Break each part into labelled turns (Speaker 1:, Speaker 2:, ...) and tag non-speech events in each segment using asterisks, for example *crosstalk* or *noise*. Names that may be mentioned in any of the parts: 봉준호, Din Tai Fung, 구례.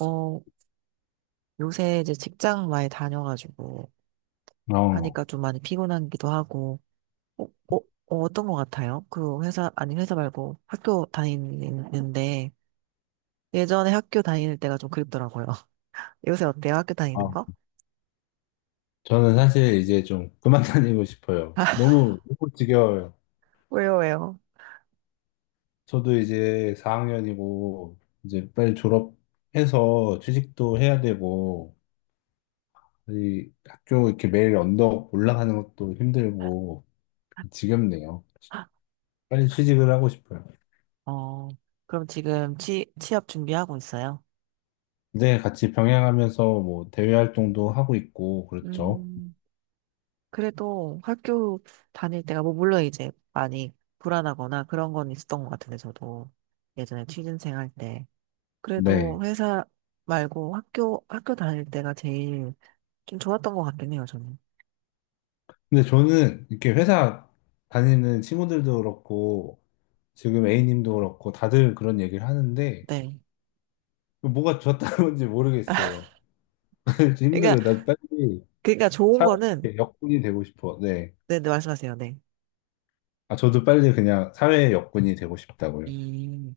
Speaker 1: 어, 요새 이제 직장 많이 다녀가지고
Speaker 2: 어,
Speaker 1: 하니까 좀 많이 피곤하기도 하고, 어, 어, 떤것 같아요? 그 회사, 아니 회사 말고 학교 다니는데 예전에 학교 다닐 때가 좀 그립더라고요. *laughs* 요새 어때요? 학교 다니는
Speaker 2: 아,
Speaker 1: 거?
Speaker 2: 저는 사실 이제 좀 그만 *laughs* 다니고 싶어요.
Speaker 1: *laughs*
Speaker 2: 너무, 너무 지겨워요.
Speaker 1: 왜요, 왜요?
Speaker 2: 저도 이제 4학년이고, 이제 빨리 졸업해서 취직도 해야 되고, 이 학교 이렇게 매일 언덕 올라가는 것도 힘들고, 지겹네요. 빨리 취직을 하고 싶어요.
Speaker 1: 어, 그럼 지금 취업 준비하고 있어요?
Speaker 2: 근데 같이 병행하면서 뭐 대외 활동도 하고 있고, 그렇죠.
Speaker 1: 음, 그래도 학교 다닐 때가, 뭐, 물론 이제 많이 불안하거나 그런 건 있었던 것 같은데, 저도 예전에 취준생 할 때. 그래도
Speaker 2: 네.
Speaker 1: 회사 말고 학교, 학교 다닐 때가 제일 좀 좋았던 것 같긴 해요, 저는.
Speaker 2: 근데 저는 이렇게 회사 다니는 친구들도 그렇고, 지금 A님도 그렇고 다들 그런 얘기를 하는데
Speaker 1: 네.
Speaker 2: 뭐가 좋았다는 건지 모르겠어요. *laughs*
Speaker 1: 그러니까,
Speaker 2: 힘들어요. 나 빨리
Speaker 1: 그러니까 좋은 거는,
Speaker 2: 사회의 역군이 되고 싶어. 네.
Speaker 1: 네, 네, 말씀하세요, 네.
Speaker 2: 아, 저도 빨리 그냥 사회의 역군이 되고 싶다고요.
Speaker 1: 음,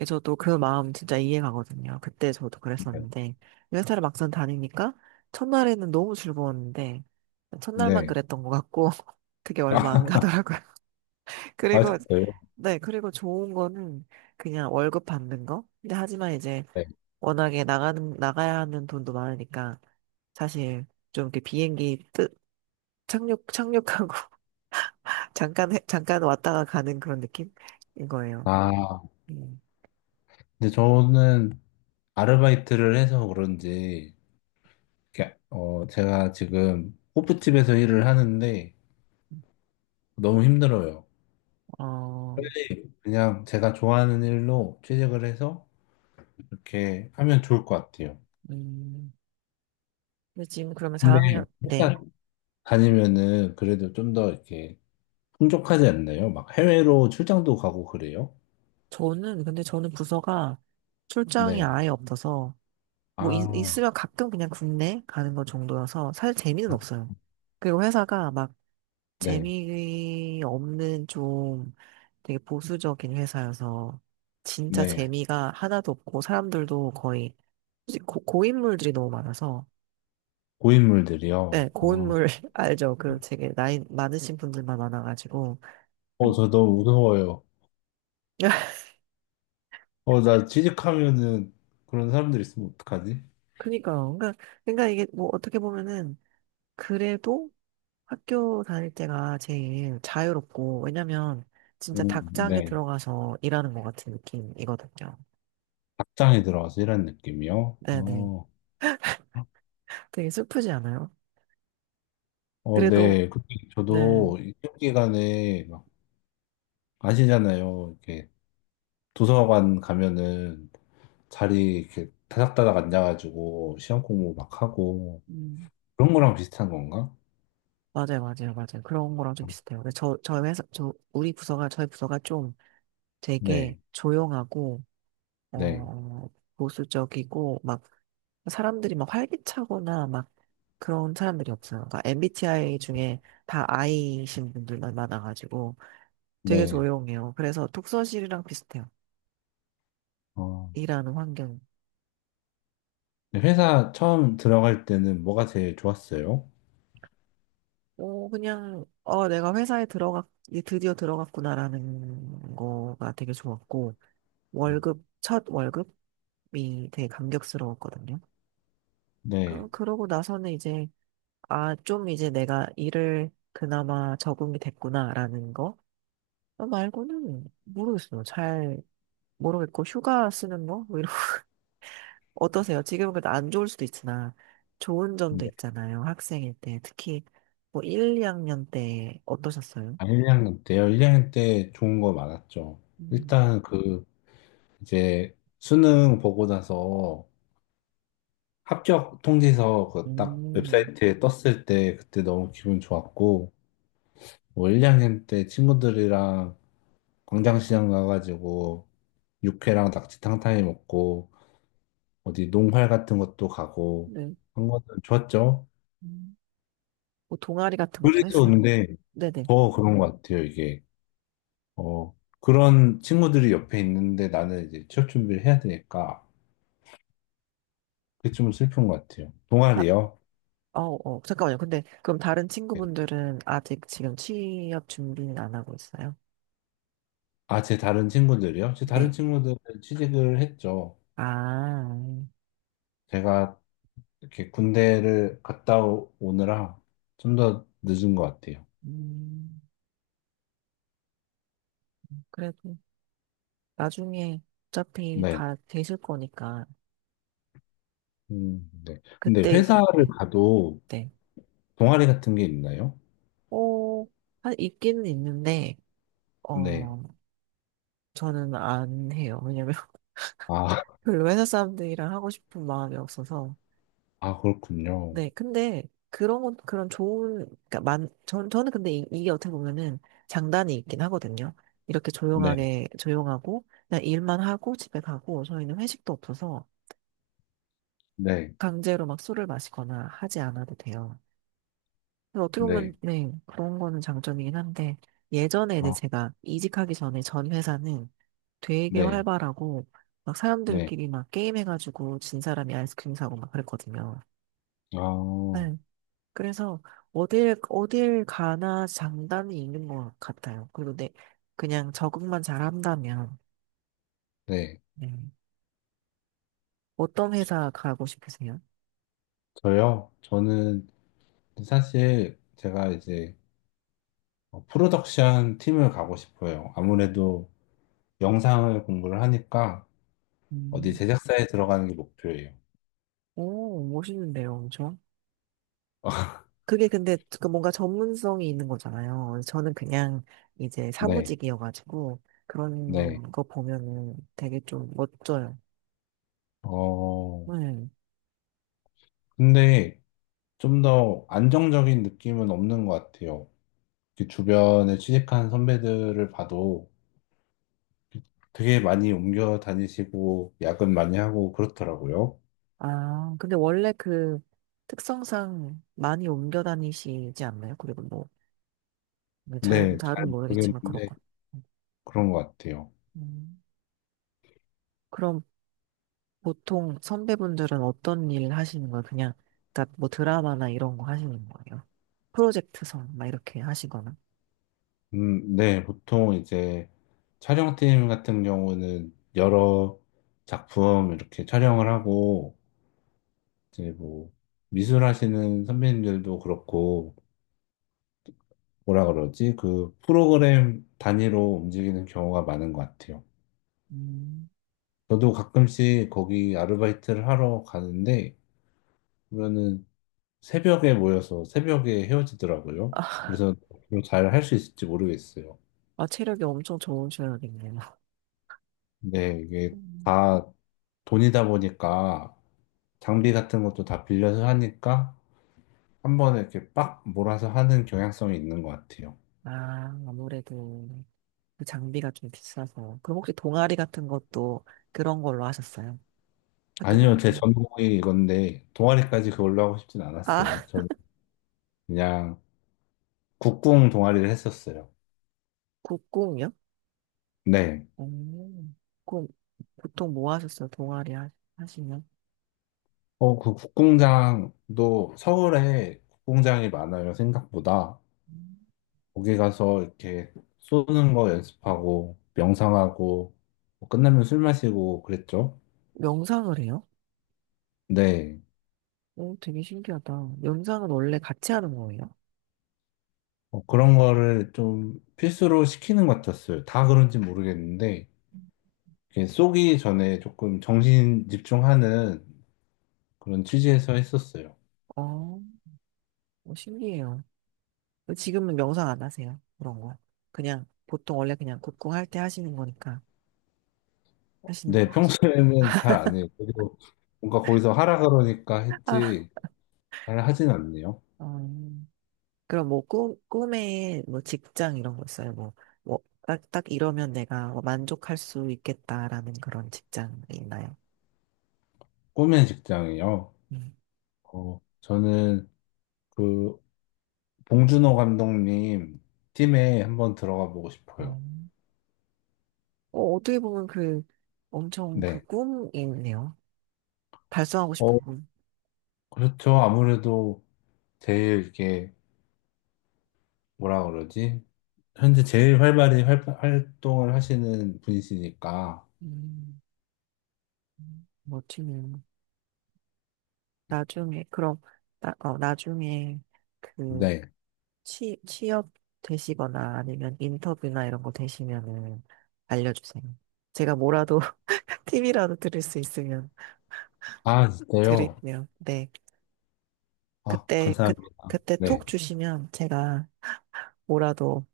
Speaker 1: 예, 저도 그 마음 진짜 이해가거든요. 그때 저도
Speaker 2: 네.
Speaker 1: 그랬었는데, 회사를 막상 다니니까, 첫날에는 너무 즐거웠는데, 첫날만
Speaker 2: 네.
Speaker 1: 그랬던 것 같고, *laughs* 그게 얼마 안
Speaker 2: 아,
Speaker 1: 가더라고요. *laughs*
Speaker 2: 아,
Speaker 1: 그리고,
Speaker 2: 진짜요?
Speaker 1: 네, 그리고 좋은 거는 그냥 월급 받는 거? 근데 하지만 이제
Speaker 2: 네.
Speaker 1: 워낙에 나가는, 나가야 하는 돈도 많으니까, 사실 좀 이렇게 비행기 뜨, 착륙, 착륙하고 *laughs* 잠깐, 잠깐 왔다가 가는 그런 느낌인 거예요.
Speaker 2: 아,
Speaker 1: 음.
Speaker 2: 근데 저는 아르바이트를 해서 그런지 이렇게, 제가 지금 호프집에서 일을 하는데 너무 힘들어요.
Speaker 1: 어,
Speaker 2: 그냥 제가 좋아하는 일로 취직을 해서 이렇게 하면 좋을 것 같아요.
Speaker 1: 음. 근데 지금 그러면
Speaker 2: 근데
Speaker 1: 4학년, 네.
Speaker 2: 회사 다니면은 그래도 좀 더 이렇게 풍족하지 않나요? 막 해외로 출장도 가고 그래요?
Speaker 1: 저는, 근데 저는 부서가 출장이
Speaker 2: 네.
Speaker 1: 아예 없어서, 뭐, 있,
Speaker 2: 아,
Speaker 1: 있으면 가끔 그냥 국내 가는 것 정도여서, 사실 재미는 없어요. 그리고 회사가 막
Speaker 2: 네.
Speaker 1: 재미없는 좀 되게 보수적인 회사여서, 진짜
Speaker 2: 네.
Speaker 1: 재미가 하나도 없고, 사람들도 거의 솔직히 고, 고인물들이 너무 많아서 네
Speaker 2: 고인물들이요.
Speaker 1: 고인물 *laughs* 알죠 그 되게 나이 많으신 분들만 많아가지고
Speaker 2: 저
Speaker 1: *laughs*
Speaker 2: 너무 무서워요.
Speaker 1: 그니까
Speaker 2: 나 취직하면은 그런 사람들 있으면 어떡하지?
Speaker 1: 그러니까 그러니까 이게 뭐 어떻게 보면은 그래도 학교 다닐 때가 제일 자유롭고 왜냐면 진짜
Speaker 2: 음,
Speaker 1: 닭장에
Speaker 2: 네.
Speaker 1: 들어가서 일하는 것 같은 느낌이거든요
Speaker 2: 닭장에 들어가서 일하는 느낌이요?
Speaker 1: 네네
Speaker 2: 어,
Speaker 1: 되게 슬프지 않아요?
Speaker 2: 어,
Speaker 1: 그래도
Speaker 2: 네. 근데
Speaker 1: 네
Speaker 2: 저도 이 시험 기간에 막 아시잖아요. 이렇게 도서관 가면은 자리 이렇게 다닥다닥 앉아가지고 시험 공부 막 하고
Speaker 1: 음,
Speaker 2: 그런 거랑 비슷한 건가?
Speaker 1: 맞아요 맞아요 맞아요 그런 거랑 좀 비슷해요 근데 저희 회사 우리 부서가 저희 부서가 좀 되게
Speaker 2: 네,
Speaker 1: 조용하고
Speaker 2: 네,
Speaker 1: 어, 보수적이고 막 사람들이 막 활기차거나 막 그런 사람들이 없어요. 그러니까 MBTI 중에 다 I이신 분들만 많아가지고 되게
Speaker 2: 네.
Speaker 1: 조용해요. 그래서 독서실이랑 비슷해요.
Speaker 2: 어,
Speaker 1: 일하는 환경.
Speaker 2: 네, 회사 처음 들어갈 때는 뭐가 제일 좋았어요?
Speaker 1: 어, 그냥 어, 내가 회사에 들어갔 이제 드디어 들어갔구나라는 거가 되게 좋았고 월급 첫 월급이 되게 감격스러웠거든요.
Speaker 2: 네,
Speaker 1: 그러고 나서는 이제 아, 좀 이제 내가 일을 그나마 적응이 됐구나라는 거 어, 말고는 모르겠어요. 잘 모르겠고 휴가 쓰는 거? 뭐 이런 *laughs* 어떠세요? 지금은 그래도 안 좋을 수도 있으나 좋은 점도
Speaker 2: 네.
Speaker 1: 있잖아요. 학생일 때 특히 뭐 1, 2학년 때 어떠셨어요?
Speaker 2: 아, 1학년 때요. 1학년 때 좋은 거 많았죠.
Speaker 1: 음,
Speaker 2: 일단 그 이제 수능 보고 나서 합격 통지서 그 딱
Speaker 1: 음,
Speaker 2: 웹사이트에 떴을 때 그때 너무 기분 좋았고 뭐 1학년 때 친구들이랑 광장시장 가가지고 육회랑 낙지탕탕이 먹고 어디 농활 같은 것도 가고
Speaker 1: 네.
Speaker 2: 한거은 좋았죠.
Speaker 1: 음. 뭐 동아리 같은 것도
Speaker 2: 그래서
Speaker 1: 했어요.
Speaker 2: 근데
Speaker 1: 네네.
Speaker 2: 더 그런 것 같아요. 이게 어 그런 친구들이 옆에 있는데 나는 이제 취업 준비를 해야 되니까 그게 좀 슬픈 것 같아요.
Speaker 1: 다,
Speaker 2: 동아리요?
Speaker 1: 어, 어, 잠깐만요. 근데 그럼 다른
Speaker 2: 네.
Speaker 1: 친구분들은 아직 지금 취업 준비는 안 하고 있어요?
Speaker 2: 아, 제 다른 친구들이요? 제 다른
Speaker 1: 네.
Speaker 2: 친구들은 취직을 했죠.
Speaker 1: 아,
Speaker 2: 제가 이렇게 군대를 갔다 오느라 좀 더 늦은 것 같아요.
Speaker 1: 음, 그래도 나중에 어차피
Speaker 2: 네.
Speaker 1: 다 되실 거니까
Speaker 2: 네. 근데
Speaker 1: 그때 이제
Speaker 2: 회사를
Speaker 1: 네,
Speaker 2: 가도
Speaker 1: 네.
Speaker 2: 동아리 같은 게 있나요?
Speaker 1: 어, 한 있기는 있는데
Speaker 2: 네.
Speaker 1: 어 저는 안 해요. 왜냐면 *laughs*
Speaker 2: 아, *laughs*
Speaker 1: 별로 회사 사람들이랑 하고 싶은 마음이 없어서.
Speaker 2: 아, 그렇군요.
Speaker 1: 네, 근데 그런 건 그런 좋은 그러니까 만 전, 저는 근데 이, 이게 어떻게 보면은 장단이 있긴 하거든요. 이렇게
Speaker 2: 네,
Speaker 1: 조용하게 조용하고 그냥 일만 하고 집에 가고 저희는 회식도 없어서
Speaker 2: 네,
Speaker 1: 강제로 막 술을 마시거나 하지 않아도 돼요. 그래서 어떻게 보면,
Speaker 2: 네.
Speaker 1: 네, 그런 거는 장점이긴 한데, 예전에 이제
Speaker 2: 아,
Speaker 1: 제가 이직하기 전에 전 회사는 되게
Speaker 2: 네,
Speaker 1: 활발하고, 막
Speaker 2: 네.
Speaker 1: 사람들끼리 막 게임해가지고 진 사람이 아이스크림 사고 막 그랬거든요.
Speaker 2: 아,
Speaker 1: 네. 그래서 어딜, 어딜 가나 장단이 있는 것 같아요. 그리고 내, 그냥 적응만 잘한다면,
Speaker 2: 네.
Speaker 1: 네. 어떤 회사 가고 싶으세요?
Speaker 2: 저요? 저는 사실 제가 이제 프로덕션 팀을 가고 싶어요. 아무래도 영상을 공부를 하니까 어디
Speaker 1: 음,
Speaker 2: 제작사에 들어가는 게 목표예요.
Speaker 1: 오, 멋있는데요, 엄
Speaker 2: *laughs*
Speaker 1: 그게 근데 그 뭔가 전문성이 있는 거잖아요. 저는 그냥 이제
Speaker 2: 네,
Speaker 1: 사무직이어가지고
Speaker 2: 네.
Speaker 1: 그런 거 보면은 되게 좀 멋져요.
Speaker 2: 어,
Speaker 1: 네.
Speaker 2: 근데 좀 더 안정적인 느낌은 없는 것 같아요. 그 주변에 취직한 선배들을 봐도 되게 많이 옮겨 다니시고 야근 많이 하고 그렇더라고요.
Speaker 1: 아, 근데 원래 그 특성상 많이 옮겨 다니시지 않나요? 그리고 뭐, 뭐 잘,
Speaker 2: 네, 잘
Speaker 1: 잘은 모르겠지만
Speaker 2: 모르겠는데
Speaker 1: 그렇고.
Speaker 2: 그런 것 같아요.
Speaker 1: 음. 그럼 보통 선배분들은 어떤 일 하시는 거예요? 그냥, 그러니까 뭐 드라마나 이런 거 하시는 거예요? 프로젝트성 막 이렇게 하시거나.
Speaker 2: 네, 보통 이제 촬영팀 같은 경우는 여러 작품 이렇게 촬영을 하고 이제 뭐 미술하시는 선배님들도 그렇고 뭐라 그러지? 그 프로그램 단위로 움직이는 경우가 많은 것 같아요.
Speaker 1: 음.
Speaker 2: 저도 가끔씩 거기 아르바이트를 하러 가는데 보면은 새벽에 모여서 새벽에 헤어지더라고요.
Speaker 1: 아,
Speaker 2: 그래서 잘 할 수 있을지 모르겠어요.
Speaker 1: 아, 체력이 엄청 좋으셔야겠네요.
Speaker 2: 네, 이게
Speaker 1: 음.
Speaker 2: 다 돈이다 보니까 장비 같은 것도 다 빌려서 하니까 한 번에 이렇게 빡 몰아서 하는 경향성이 있는 것 같아요.
Speaker 1: 아, 아무래도 그 장비가 좀 비싸서. 그럼 혹시 동아리 같은 것도 그런 걸로 하셨어요? 학교
Speaker 2: 아니요, 제
Speaker 1: 다니고?
Speaker 2: 전공이 이건데 동아리까지 그걸로 하고 싶진 않았어요.
Speaker 1: 아, *laughs*
Speaker 2: 저는 그냥 국궁 동아리를 했었어요.
Speaker 1: 국공이요?
Speaker 2: 네.
Speaker 1: 오 그럼 보통 뭐 하셨어요? 하시면?
Speaker 2: 그 국궁장도 서울에 국궁장이 많아요, 생각보다. 거기 가서 이렇게 쏘는 거 연습하고 명상하고 뭐 끝나면 술 마시고 그랬죠.
Speaker 1: 명상을 해요?
Speaker 2: 네.
Speaker 1: 오, 되게 신기하다. 명상은 원래 같이 하는 거예요?
Speaker 2: 그런 거를 좀 필수로 시키는 것 같았어요. 다 그런지 모르겠는데 이렇게 쏘기 전에 조금 정신 집중하는 그런 취지에서 했었어요.
Speaker 1: 어, 어, 신기해요. 지금은 명상 안 하세요? 그런 거. 그냥, 보통 원래 그냥 국궁 할 때 하시는 거니까. 하시는, 거
Speaker 2: 네,
Speaker 1: 하시,
Speaker 2: 평소에는 잘 안 해요. 그리고 뭔가 거기서 하라 그러니까
Speaker 1: 아,
Speaker 2: 했지 잘 하진 않네요.
Speaker 1: 어. 그럼 뭐 꿈, 꿈에 뭐 직장 이런 거 있어요? 뭐, 뭐, 딱, 딱 이러면 내가 뭐 만족할 수 있겠다라는 그런 직장이 있나요?
Speaker 2: 꿈의 직장이요.
Speaker 1: 음.
Speaker 2: 저는 그 봉준호 감독님 팀에 한번 들어가 보고 싶어요.
Speaker 1: 음. 어, 어떻게 보면 그 엄청 그
Speaker 2: 네.
Speaker 1: 꿈이네요. 달성하고 싶은
Speaker 2: 어,
Speaker 1: 꿈.
Speaker 2: 그렇죠. 아무래도 제일 이렇게 뭐라 그러지? 현재 제일 활발히 활동을 하시는 분이시니까.
Speaker 1: 음, 멋지네요. 나중에, 그럼, 나, 어, 나중에 그
Speaker 2: 네.
Speaker 1: 취업 되시거나 아니면 인터뷰나 이런 거 되시면은 알려주세요. 제가 뭐라도 *laughs* 팁이라도 드릴 수 있으면.
Speaker 2: 아, 진짜요?
Speaker 1: 드릴게요. 네.
Speaker 2: 아,
Speaker 1: 그때, 그,
Speaker 2: 감사합니다.
Speaker 1: 그때
Speaker 2: 네.
Speaker 1: 톡 주시면 제가 뭐라도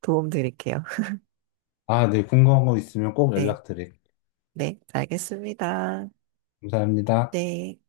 Speaker 1: 도움 드릴게요. *laughs*
Speaker 2: 아, 네. 궁금한 거 있으면 꼭
Speaker 1: 네.
Speaker 2: 연락드릴게요.
Speaker 1: 네. 알겠습니다.
Speaker 2: 감사합니다.
Speaker 1: 네.